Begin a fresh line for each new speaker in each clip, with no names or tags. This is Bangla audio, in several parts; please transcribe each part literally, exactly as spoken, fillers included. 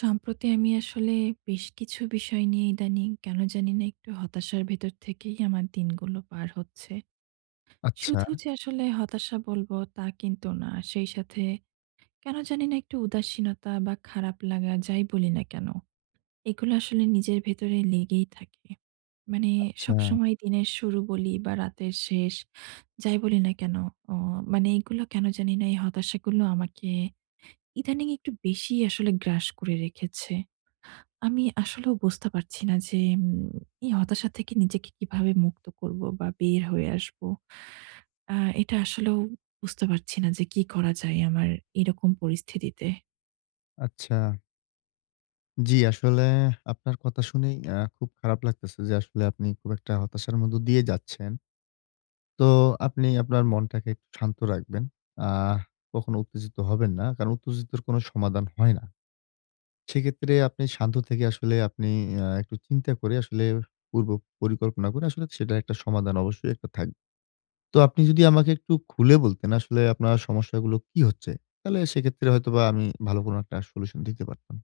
সম্প্রতি আমি আসলে বেশ কিছু বিষয় নিয়ে ইদানিং কেন জানি না একটু হতাশার ভেতর থেকেই আমার দিনগুলো পার হচ্ছে।
আচ্ছা।
শুধু যে আসলে হতাশা বলব, তা কিন্তু না। সেই সাথে কেনো জানি না একটু উদাসীনতা বা খারাপ লাগা যাই বলি না কেনো, এগুলি আসলে নিজের ভেতরে লেগেই থাকে। মানে
আচ্ছা।
সবসময় দিনের শুরু বলি, বা রাতের শেষ, যাই বলি না কেনো? অ মানে এইগুলো কেনো জানিনা এই হতাশাগুলো আমাকে ইদানিং একটু বেশিই আসলে গ্রাস করে রেখেছে। আমি আসলেও বুঝতে পারছি না যে, উম এই হতাশা থেকে নিজেকে কীভাবে মুক্ত করব, বা বের হয়ে আসবো। আ এটা আসলেও বুঝতে পারছি না যে কি করা যায় আমার এরকম পরিস্থিতিতে।
আচ্ছা। জি আসলে আপনার কথা শুনেই আ খুব খারাপ লাগতেছে যে আসলে আপনি খুব একটা হতাশার মধ্য দিয়ে যাচ্ছেন। তো আপনি আপনার মনটাকে একটু শান্ত রাখবেন। আ কখনো উত্তেজিত হবেন না। কারণ উত্তেজিতর কোনো সমাধান হয় না। সেইক্ষেত্রে আপনি শান্ত থেকে আসলে আপনি অ্যা একটু চিন্তা করে আসলে পূর্ব পরিকল্পনা করে আসলে সেটার একটা সমাধান অবশ্যই একটা থাক তো আপনি যদি আমাকে একটু খুলে বলতেন, আসলে আপনার সমস্যাগুলো কি হচ্ছে? তালে সেইক্ষেত্রে হয়তোবা আমি ভালো কোনো একটা ষলুশণ দিতে পারতাম।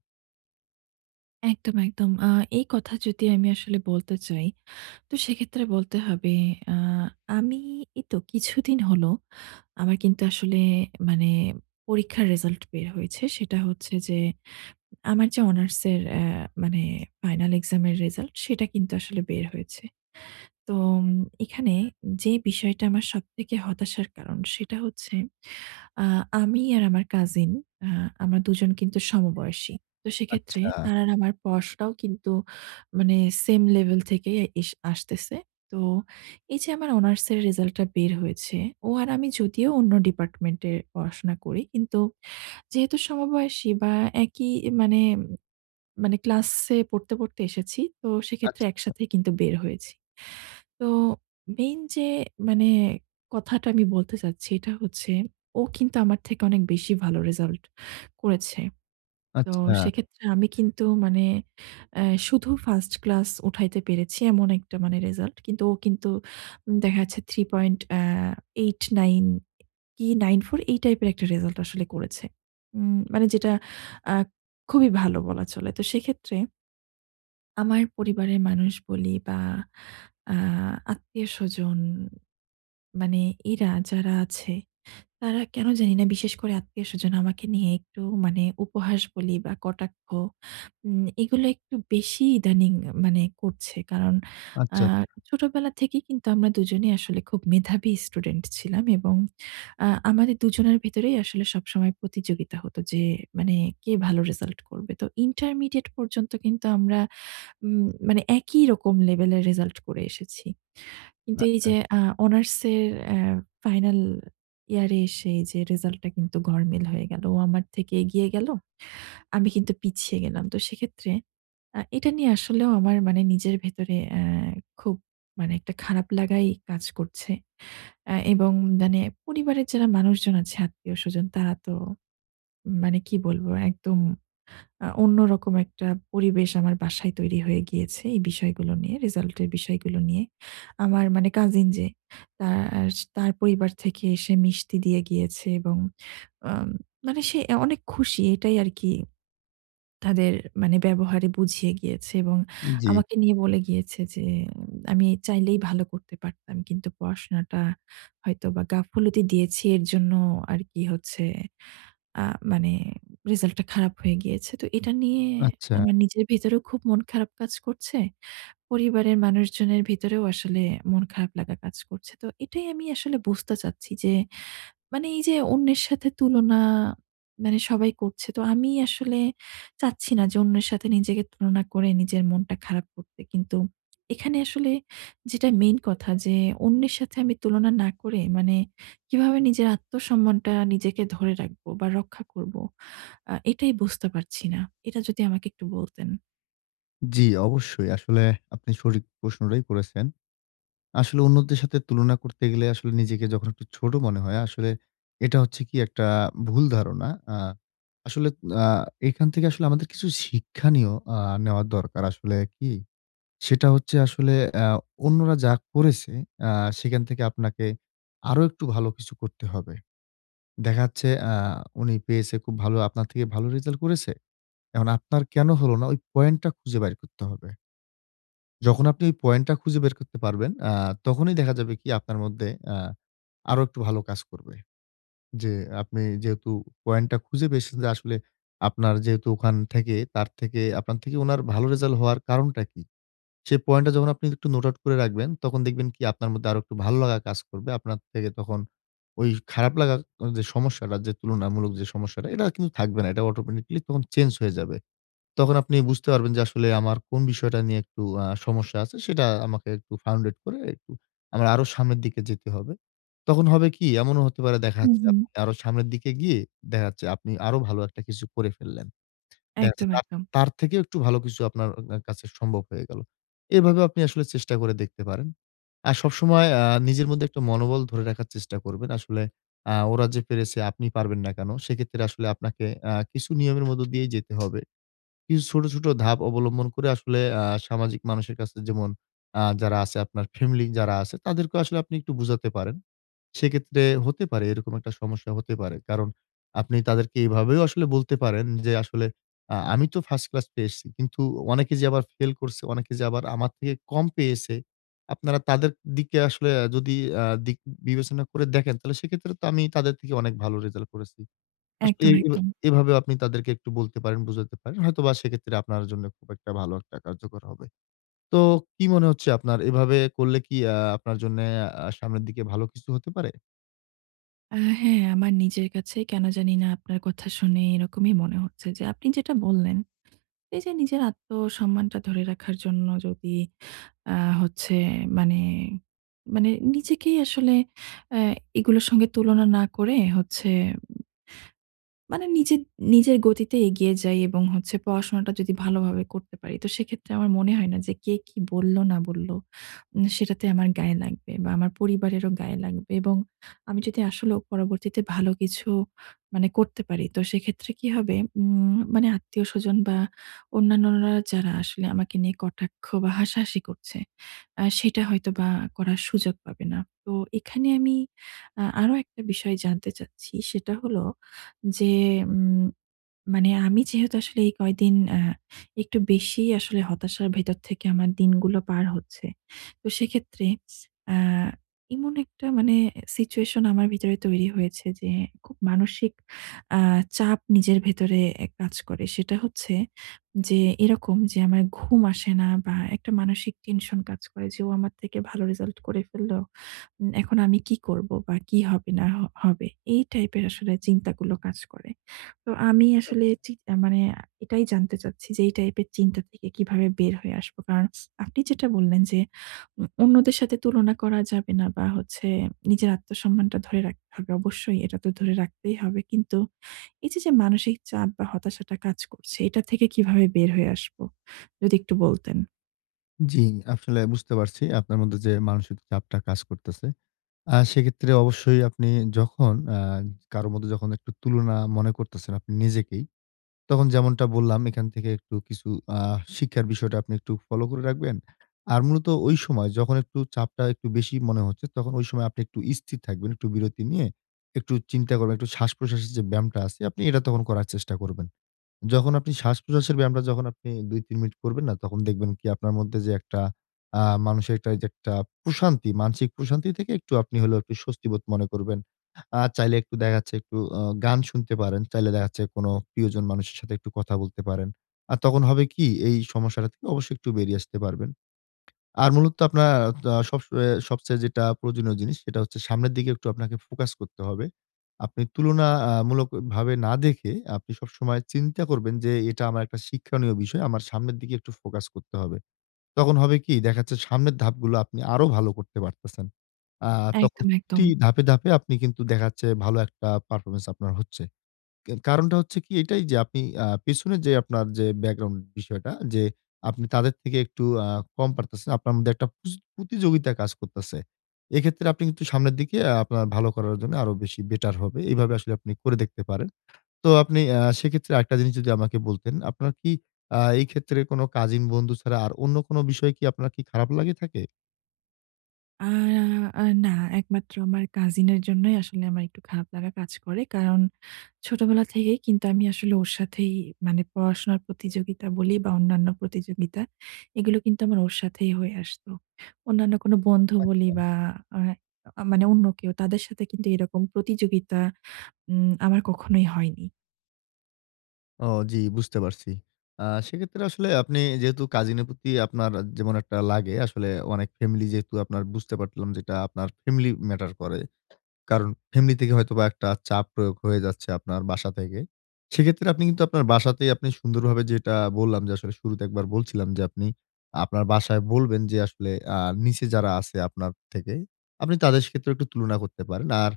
একদম, একদম। আ এই কথা যদি আমি আসলে বলতে চাই, তো সেক্ষেত্রে বলতে হবে, আ আমি এইতো কিছুদিন হলো আমার কিন্তু আসলে মানে পরীক্ষার রেজাল্ট বের হয়েছে। সেটা হচ্ছে যে আমার যে অনার্সের অ্যা মানে ফাইনাল এক্সাম এর রেজাল্ট সেটা কিন্তু আসলে বের হয়েছে। তোম এখানে যে বিষয়টা আমার সবথেকে হতাশার কারণ সেটা হচ্ছে আ আমি আর আমার কাজিন আ আমার দুজন কিন্তু সমবয়সী। তো সেক্ষেত্রে
আচ্ছা।
তার আর আমার পড়াশোনাও কিন্তু মানে same level থেকেই এস আসতেছে। তো এই যে আমার অনার্স এর রেজাল্টটা বের হয়েছে ও আর আমি যদিও অন্য ডিপার্টমেন্ট এ পড়াশোনা করি। কিন্তু যেহেতু সমবয়সী বা একই মানে মানে ক্লাসে পড়তে, পড়তে এসেছি। তো সেক্ষেত্রে
আচ্ছা।
একসাথে কিন্তু বের হয়েছি। তো মেইন যে মানে কথাটা আমি বলতে চাচ্ছি এটা হচ্ছে ও কিন্তু আমার থেকে অনেক বেশি ভালো রেজাল্ট করেছে। তো
আচ্ছা।
সেক্ষেত্রে আমি কিন্তু মানে অ্যা শুধু ফার্স্ট ক্লাস উঠাইতে পেরেছি এমন একটা মানে রেজাল্ট। কিন্তু ও কিন্তু দেখা যাচ্ছে three point. অ্যা eight nine কি nine four এই টাইপের একটা রেজাল্ট আসলে করেছে। উম মানে যেটা আ খুবই ভালো বলা চলে তো সেক্ষেত্রে আমার পরিবারের মানুষ বলি বা আ আত্মীয়স্বজন মানে এরা যারা আছে। তারা কেন জানিনা বিশেষ করে আত্মীয় স্বজন আমাকে নিয়ে একটু মানে উপহাস বলি বা কটাক্ষ। উম এগুলা একটু বেশি ইদানিং মানে করছে। কারণ আ
আচ্ছা।
ছোটবেলা থেকেই কিন্তু আমরা দুজনেই আসলে খুব মেধাবী স্টুডেন্ট ছিলাম। এবং আ আমাদের দুজনের ভিতরেই আসলে সবসময় প্রতিযোগিতা হত। যে মানে কে ভালো রেজাল্ট করবে। তো ইন্টারমিডিয়েট পর্যন্ত কিন্তু আমরা উম মানে একই রকম লেভেলের রেজাল্ট করে এসেছি। কিন্তু এই
আচ্ছা।
যে আ অনার্সের অ্যা ফাইনাল ইয়ার এ এসে যে রেজাল্ট টা কিন্তু গড়মেল হয়ে গেল। ও আমার থেকে এগিয়ে গেল। আমি কিন্তু পিছিয়ে গেলাম। তো সেক্ষেত্রে আ এটা নিয়ে আসলেও আমার মানে নিজের ভেতরে অ্যা খুব মানে একটা খারাপ লাগাই কাজ করছে। অ্যা এবং মানে পরিবারের যারা মানুষজন আছে আত্মীয়স্বজন তারা তো মানে কি বলবো? একদম আ অন্যরকম একটা পরিবেশ আমার বাসায় তৈরি হয়ে গিয়েছে। এই বিষয়গুলো নিয়ে। রেজাল্ট এর বিষয়গুলো নিয়ে। আমার মানে কাজিন যে তার তার পরিবার থেকে এসে মিষ্টি দিয়ে গিয়েছে এবং আ মানে সে অ্যা অনেক খুশি। এটাই আরকি তাদের মানে ব্যবহারে বুঝিয়ে গিয়েছে এবং
জ্বি।
আমাকে নিয়ে বলে গিয়েছে যে আমি চাইলেই ভালো করতে পারতাম। কিন্তু পড়াশোনাটা হয়তো বা গাফুলতি দিয়েছি এর জন্য আর কি হচ্ছে আ মানে রেজাল্ট টা খারাপ হয়ে গিয়েছে। তো এটা নিয়ে
আচ্ছা।
আমার নিজের ভেতরেও খুব মন খারাপ কাজ করছে। পরিবারের মানুষজনের ভিতরেও আসলে মন খারাপ লাগা কাজ করছে। তো এটাই আমি আসলে বুঝতে চাচ্ছি যে মানি এই যে অন্যের সাথে তুলনা মানে সবাই করছে। তো আমি আসলে চাচ্ছি না যে অন্যের সাথে নিজেকে তুলনা করে নিজের মনটা খারাপ করতে। কিন্তু এখানে আসলে যেটা মেইন কথা যে অন্যের সাথে আমি তুলনা, না করে, মানে কিভাবে নিজের আত্মসম্মানটা নিজেকে ধরে রাখবো? বা রক্ষা করব? আ এটাই বুঝতে পারছি না। এটা যদি আমাকে একটু বলতেন?
জি অবশ্যই। আসলে আপনি সঠিক প্রশ্নডাই করেছেন। আসলে অন্যদের সাথে তুলনা করতে গেলে আসলে নিজেকে যখন একটু ছোট মনে হয় আসলে এটা হচ্ছে কি একটা ভুল ধারণা। আ আসলে আ এখান থেকে আসলে আমাদের কিছু শিক্ষাণীয় আ নেওয়া দরকার আসলে কি, সেটা হচ্ছে আসলে অ্যা অন্যরা যা করেছে আ সেখান থেকে আপনাকে আরো একটু ভালো কিছু করতে হবে। দেখাচ্ছে অ্যা উনি পেয়েছে খুব ভালো আপনার থেকে ভালো result করেছে? এহন আপনার কেন হলো না ওই point টা খুঁজে বাইর করতে হবে। যখন আপনি ওই point টা খুঁজে বের করতে পারবেন, আ তখনই দেখা যাবে কি আপনার মধ্যে অ্যা আরো একটু ভালো কাজ করবে। যে আপনি যেহেতু point টা খুঁজে পেয়েসেন যে আসলে আপনার যেহেতু ওখান থেকে, তার থেকে, আপনার থেকে ওনার ভালো resal হওয়ার কারণটা কি? সে point টা যখন আপনি একটু note out করে রাখবেন, তখন দেখবেন কি আপনার মধ্যে আরো একটু ভালো লাগা কাজ করবে। আপনার থেকে তখন ওই খারাপ লাগার আ যে সমস্যাডা যে তুলনামূলক যে সমস্যাটা এডা কিন্তু থাকবে না। এটা automatically তখন change হয়ে যাবে। তখন আপনি বুঝতে পারবেন যে, "আসলে আমার কোন বিষয়টা নিয়ে একটু আ সমস্যা আছে সেটা আমাকে একটু founded করে একটু আমরা আরো সামনের দিকে যেতে হবে।" তখন হবে কি? এমনও হতে পারে দেখা
হুম,
যাচ্ছে
হুম।
আপনাকে আরো সামনের দিকে গিয়ে দেখা যাচ্ছে আপনি আরো ভালো একটা কিছু করে ফেললেন। দেখাচ্ছে
একদম,
তার
একদম।
তার থেকেও একটু ভালো কিছু আপনার অ অ্যা কাছে সম্ভব হয়ে গেল। এভাবে আপনি আসলে চেষ্টা করে দেখতে পারেন। আর সবসময় আ নিজের মধ্যে একটু মনোবল ধরে রাখার চেষ্টা করবেন। আসলে আ ওরা যে পেরেছে আপনি পারবেন না কেন? সেক্ষেত্রে আসলে আপনাকে আ কিছু নিয়মের মধ্যে দিয়েই যেতে হবে। কিছু ছোট, ছোট ধাপ অবলম্বন করে আসলে আ সামাজিক মানুষের কাছে যেমন আ যারা আছে আপনার family যারা আছে তাদেরকেও আসলে আপনি একটু বুঝাতে পারেন। সেক্ষেত্রে হতে পারে এরকম একটা সমস্যা হতে পারে। কারণ আপনি তাদেরকে এভাবেও আসলে বলতে পারেন যে, "আসলে আ আমি তো first class পেয়ে এসছি কিন্তু অনেকে যে আবার ফেল করছে, অনেকে যে আবার আমার থেকে কম পেয়েছে, আপনারা তাদের দিকে আসলে আ যদি আ দিক বিবেচনা করে দেখেন তাহলে সেক্ষেত্রে তো আমি তাদের থেকে অনেক ভালো result করেছি।" আসলে
একদম,
এ
একদম।
এভাবেও আপনি তাদেরকে একটু বলতে পারেন, বুঝাতে পারেন। হয়তোবা সেক্ষেত্রে আপনার জন্য খুব একটা ভালো একটা কার্যকর হবে। তো কি মনে হচ্ছে আপনার এভাবে করলে কি আ আপনার জন্যে আ সামনের দিকে ভালো কিছু হতে পারে?
আ হ্যাঁ, আমার নিজের কাছে কেন জানি না আপনার কথা শুনে এরকমই মনে হচ্ছে যে আপনি যেটা বললেন, এই যে নিজের আত্মসম্মানটা ধরে রাখার জন্য যদি আ হচ্ছে মানে, মানে নিজেকেই আসলে অ্যা এগুলোর সঙ্গে তুলনা না করে হচ্ছে উম মানে নিজে নিজের গতিতে এগিয়ে যাই এবং হচ্ছে পড়াশোনাটা যদি ভালোভাবে করতে পারি। তো সেক্ষেত্রে আমার মনে হয় না যে কে, কি বললো? না বলল? উম সেটাতে আমার গায়ে লাগবে বা আমার পরিবারেরও গায়ে লাগবে এবং আমি যদি আসলেও পরবর্তীতে ভালো কিছু মানে করতে পারি তো সেক্ষেত্রে কি হবে? উম মানে আত্মীয়স্বজন বা অন্যান্যরা যারা আসলে আমাকে নিয়ে কটাক্ষ বা হাসাহাসি করছে, আ সেটা হয়তো বা করার সুযোগ পাবে না। তো এখানে আমি আ আরো একটা বিষয় জানতে চাচ্ছি সেটা হলো যে, উম মানে আমি যেহেতু আসলে এই কয়দিন আ একটু বেশি আসলে হতাশার ভেতর থেকে আমার দিনগুলো পার হচ্ছে। তো সেক্ষেত্রে আ এমন একটা মানে situation আমার ভিতরে তৈরি হয়েছে যে খুব মানসিক আ চাপ নিজের ভেতরে এ কাজ করে। সেটা হচ্ছে যে, এরকম যে আমার ঘুম আসে না বা একটা মানসিক tension কাজ করে যে, "ও আমার থেকে ভালো result করে ফেলল! উম এখন আমি কি করব? বা কি হবে না হ হবে!" এই টাইপের আসলে চিন্তাগুলো কাজ করে। তো আমি আসলে
আচ্ছা।
চি আ মানে আ এটাই জানতে চাচ্ছি যে এই type এর চিন্তা থেকে কিভাবে বের হয়ে আসব? কারণ আপনি যেটা বললেন যে, "উম অন্যদের সাথে তুলনা করা যাবে না বা হচ্ছে নিজের আত্মসম্মানটা ধরে রাখতে হবে।" অবশ্যই এটা তো ধরে রাখতেই হবে। কিন্তু এই যে, যে মানসিক চাপ বা হতাশাটা কাজ করছে। এটা থেকে কিভাবে বের হয়ে আসব? যদি একটু বলতেন।
জি, আফসলে বুঝতে পারছি আপনার মধ্যে, যে মানসিক চাপটা কাজ করতেছে। আ সেইক্ষেত্রে অবশ্যই আপনি যখন আ কারো মধ্যে যখন একটু তুলনা মনে করতেছেন আপনি নিজেকেই। তখন যেমনটা বললাম এইখান থেকে একটু কিছু আ শিক্ষার বিষয়টা আপনি একটু ফলো করে রাখলেন। আর মূলত ঐ সময় যখন একটু চাপটা একটু বেশি মনে হচ্ছে, তখন ঐ সময় আপনি একটু স্থির থাকবেন। একটু বিরতি নিয়ে একটু চিন্তা করবেন একটু শ্বাসপ্রশ্বাসের যে ব্যায়ামটা আছে আপনি এইটা তখন করার চেষ্টা করবেন। যখন আপনি শ্বাসপ্রশ্বাসের ব্যায়ামটা যখন আপনি দুই তিন মিনিট করবেন না, তখন দেখবেন কি? আপনার মধ্যে, যে একটা আ মানুষের একটা এইযে একটা প্রশান্তি মানসিক প্রশান্তি থেকে একটু আপনি হলেও একটু স্বস্তিবোধ মনে করবেন। আ চাইলে একটু দেখা যাচ্ছে একটু অ গান শুনতে পারেন, চাইলে দেখা যাচ্ছে কোনো প্রিয়জন মানুষের সাথে একটু কথা বলতে পারেন। আ তখন হবে কি? এই সমস্যাটা থেকে অবশ্যই একটু বেরিয়ে আসতে পারবেন। আর মূলত আপনার আ ত সবস এ সবচেয়ে যেইটা প্রয়োজনীয় জিনিস সেইটা হচ্ছে সামনের দিকে একটু আপনাকে ফোকাস করতে হবে। আপনি তুলনা আ মূলক ভাবে না দেখে আপনি সবসময়ে চিন্তা করবেন যে, "এইটা আমার একটা শিক্ষণীয় বিষয়। আমার সামনের দিকে একটু ফোকাস করতে হবে।" তখন হবে কি? দেখা যাচ্ছে সামনের ধাপগুলো আপনি আরো ভালো করতে পারতেছেন। আ তখন
একদম, একদম।
প্রতি ধাপে, ধাপে আপনি কিন্তু দেখা যাচ্ছে ভালো একটা পারফরম্যান্স আপনার হচ্ছে। কে কারণটা হচ্ছে কি এইটাই যে আপনি আ পেছনে যে আপনার যে ব্যাকগ্রাউন্ড বিষয়টা যে আপনি তাদের থেকে একটু আ কম পারতেছেন। আপনার মধ্যে একটা পুচ পুতিযোগিতা কাজ করতেছে। এইক্ষেত্রে আপনি কিন্তু সামনের দিকে আ আপনার ভালো করার জন্য আরো বেশি বেটার হবে। এইভাবে আসলে আপনি করে দেখতে পারেন। তো আপনি আ সেইক্ষেত্রে আরেকটা জিনিস যদি আমাকে বলতেন, আপনার কি আ এই ক্ষেত্রে কোনো কাজিন বন্ধু ছাড়া আর অন্য কোনো বিষয় কি আপনার কি খারাপ লাগি থাকে?
অ্যা আ না একমাত্র আমার cousin এর জন্যই আসলে আমার একটু খারাপ লাগা কাজ করে। কারণ ছোটবেলা থেকেই কিন্তু আমি আসলে ওর সাথেই মানে পড়াশোনার প্রতিযোগিতা বলি বা অন্যান্য প্রতিযোগিতা, এগুলো কিন্তু আমার ওর সাথেই হয়ে আসত। অন্যান্য কোন বন্ধু বলি
আচ্ছা।
বা আ আ মানে অন্য কেউ তাদের সাথে কিন্তু এরকম প্রতিযোগিতা উম আমার কখনোই হয়নি।
ও, জি, বুঝতে পারছি। অ্যাঁ সেক্ষেত্রে আসলে আপনি যেহেতু cousin এর প্রতি আপনার যেমন একটা লাগে, আসলে অনেক family যেহেতু আপনার বুঝতে পাটলাম যেটা আপনার family matter করে। কারণ family থেকে হয়তোবা একটা চাপ প্রয়োগ হয়ে যাচ্ছে আপনার বাসা থেকে। সেক্ষেত্রে আপনি কিন্তু আপনার বাসাতেই আপনি সুন্দরভাবে যেটা বললাম, যে আসলে শুরুতে একবার বলছিলাম যে, আপনি আপনার বাসায় বলবেন যে আসলে অ্যা নিচে যারা আছে আপনার থেকে, আপনি তাদের সাথেও একটু তুলনা করতে পারেন। আর,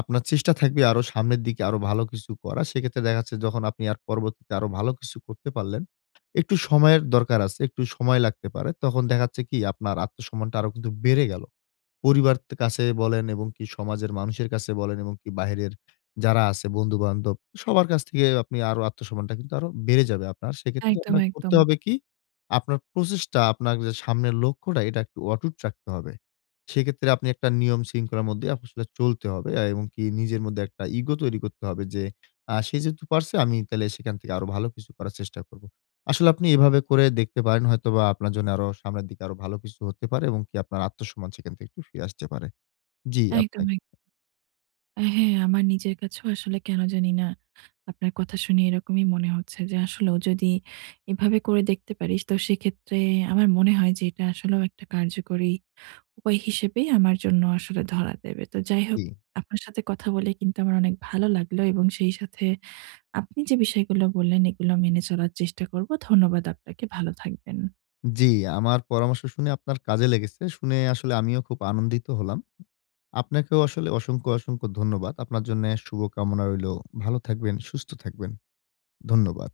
আপনার চেষ্টা থাকবে আরো সামনের দিকে আরো ভালো কিছু করার। সেক্ষেত্রে দেখা যাচ্ছে যখন আপনি আর পরবর্তীতে আরো ভালো কিছু করতে পারলেন, একটু সময়ের দরকার আছে, একটু সময় লাগতে পারে। তখন দেখা যাচ্ছে কি আপনার আত্মসম্মানটা আরো কিন্তু বেড়ে গেল। পরিবার তে কাছে বলেন এবং কি সমাজের মানুষের কাছে বলেন এবং কি বাহিরের যারা আছে বন্ধু বান্ধব, সবার কাছ থেকে আপনি আরো আত্মসম্মানটা কিন্তু আরো বেড়ে যাবে আপনার। সেক্ষেত্রে
একদম,
আপনাকে করতে
একদম।
হবে কি? আপনার প্রচেষ্টা, আপনার যে সামনের লক্ষ্যটা, এটা একটু অটুট রাখতে হবে। সেক্ষেত্রে আপনি একটা নিয়ম শৃঙ্খলার মধ্যে আপনি আসলে চলতে হবে আ এবং কি নিজের মধ্যে একটা ego তৈরি করতে হবে যে, আ "সে যেহেতু পারছে, আমি তাইলে সেখান থেকে আরো ভালো কিছু করার চেষ্টা করব।" আসলে আপনি এভাবে করে দেখতে পারেন হয়তোবা আপনার জন্য আরো সামনের দিকে আরো ভালো কিছু হতে পারে এবং কি আপনার আত্মসম্মান সেখান থেকে একটু ফিরে আসতে পারে। জি
একদম,
আপনি
একদম। হ্যাঁ, আমার নিজের কাছেও আসলে কেন জানি না, আপনার কথা শুনে এরকমই মনে হচ্ছে যে আসলেও যদি এভাবে করে দেখতে পারিস, তো সেক্ষেত্রে আমার মনে হয় যে এটা আসলেও একটা কার্যকরী উপায় হিসেবেই আমার জন্য আসলে ধরা দেবে। তো যাই হোক
জি।
আপনার সাথে কথা বলে কিন্তু আমার অনেক ভালো লাগলো এবং সেই সাথে আপনি যে বিষয়গুলো বললেন, এগুলো মেনে চলার চেষ্টা করব। ধন্যবাদ আপনাকে। ভালো থাকবেন।
জি, আমার পরামর্শ শুনে আপনার কাজে লেগেছে। শুনে আসলে আমিও খুব আনন্দিত হলাম। আপনাকেও আসলে অসংখ্য, অসংখ্য ধন্যবাদ। আপনার জন্যে শুভ কামনা রইলো। ভালো থাকবেন, সুস্থ থাকবেন। ধন্যবাদ।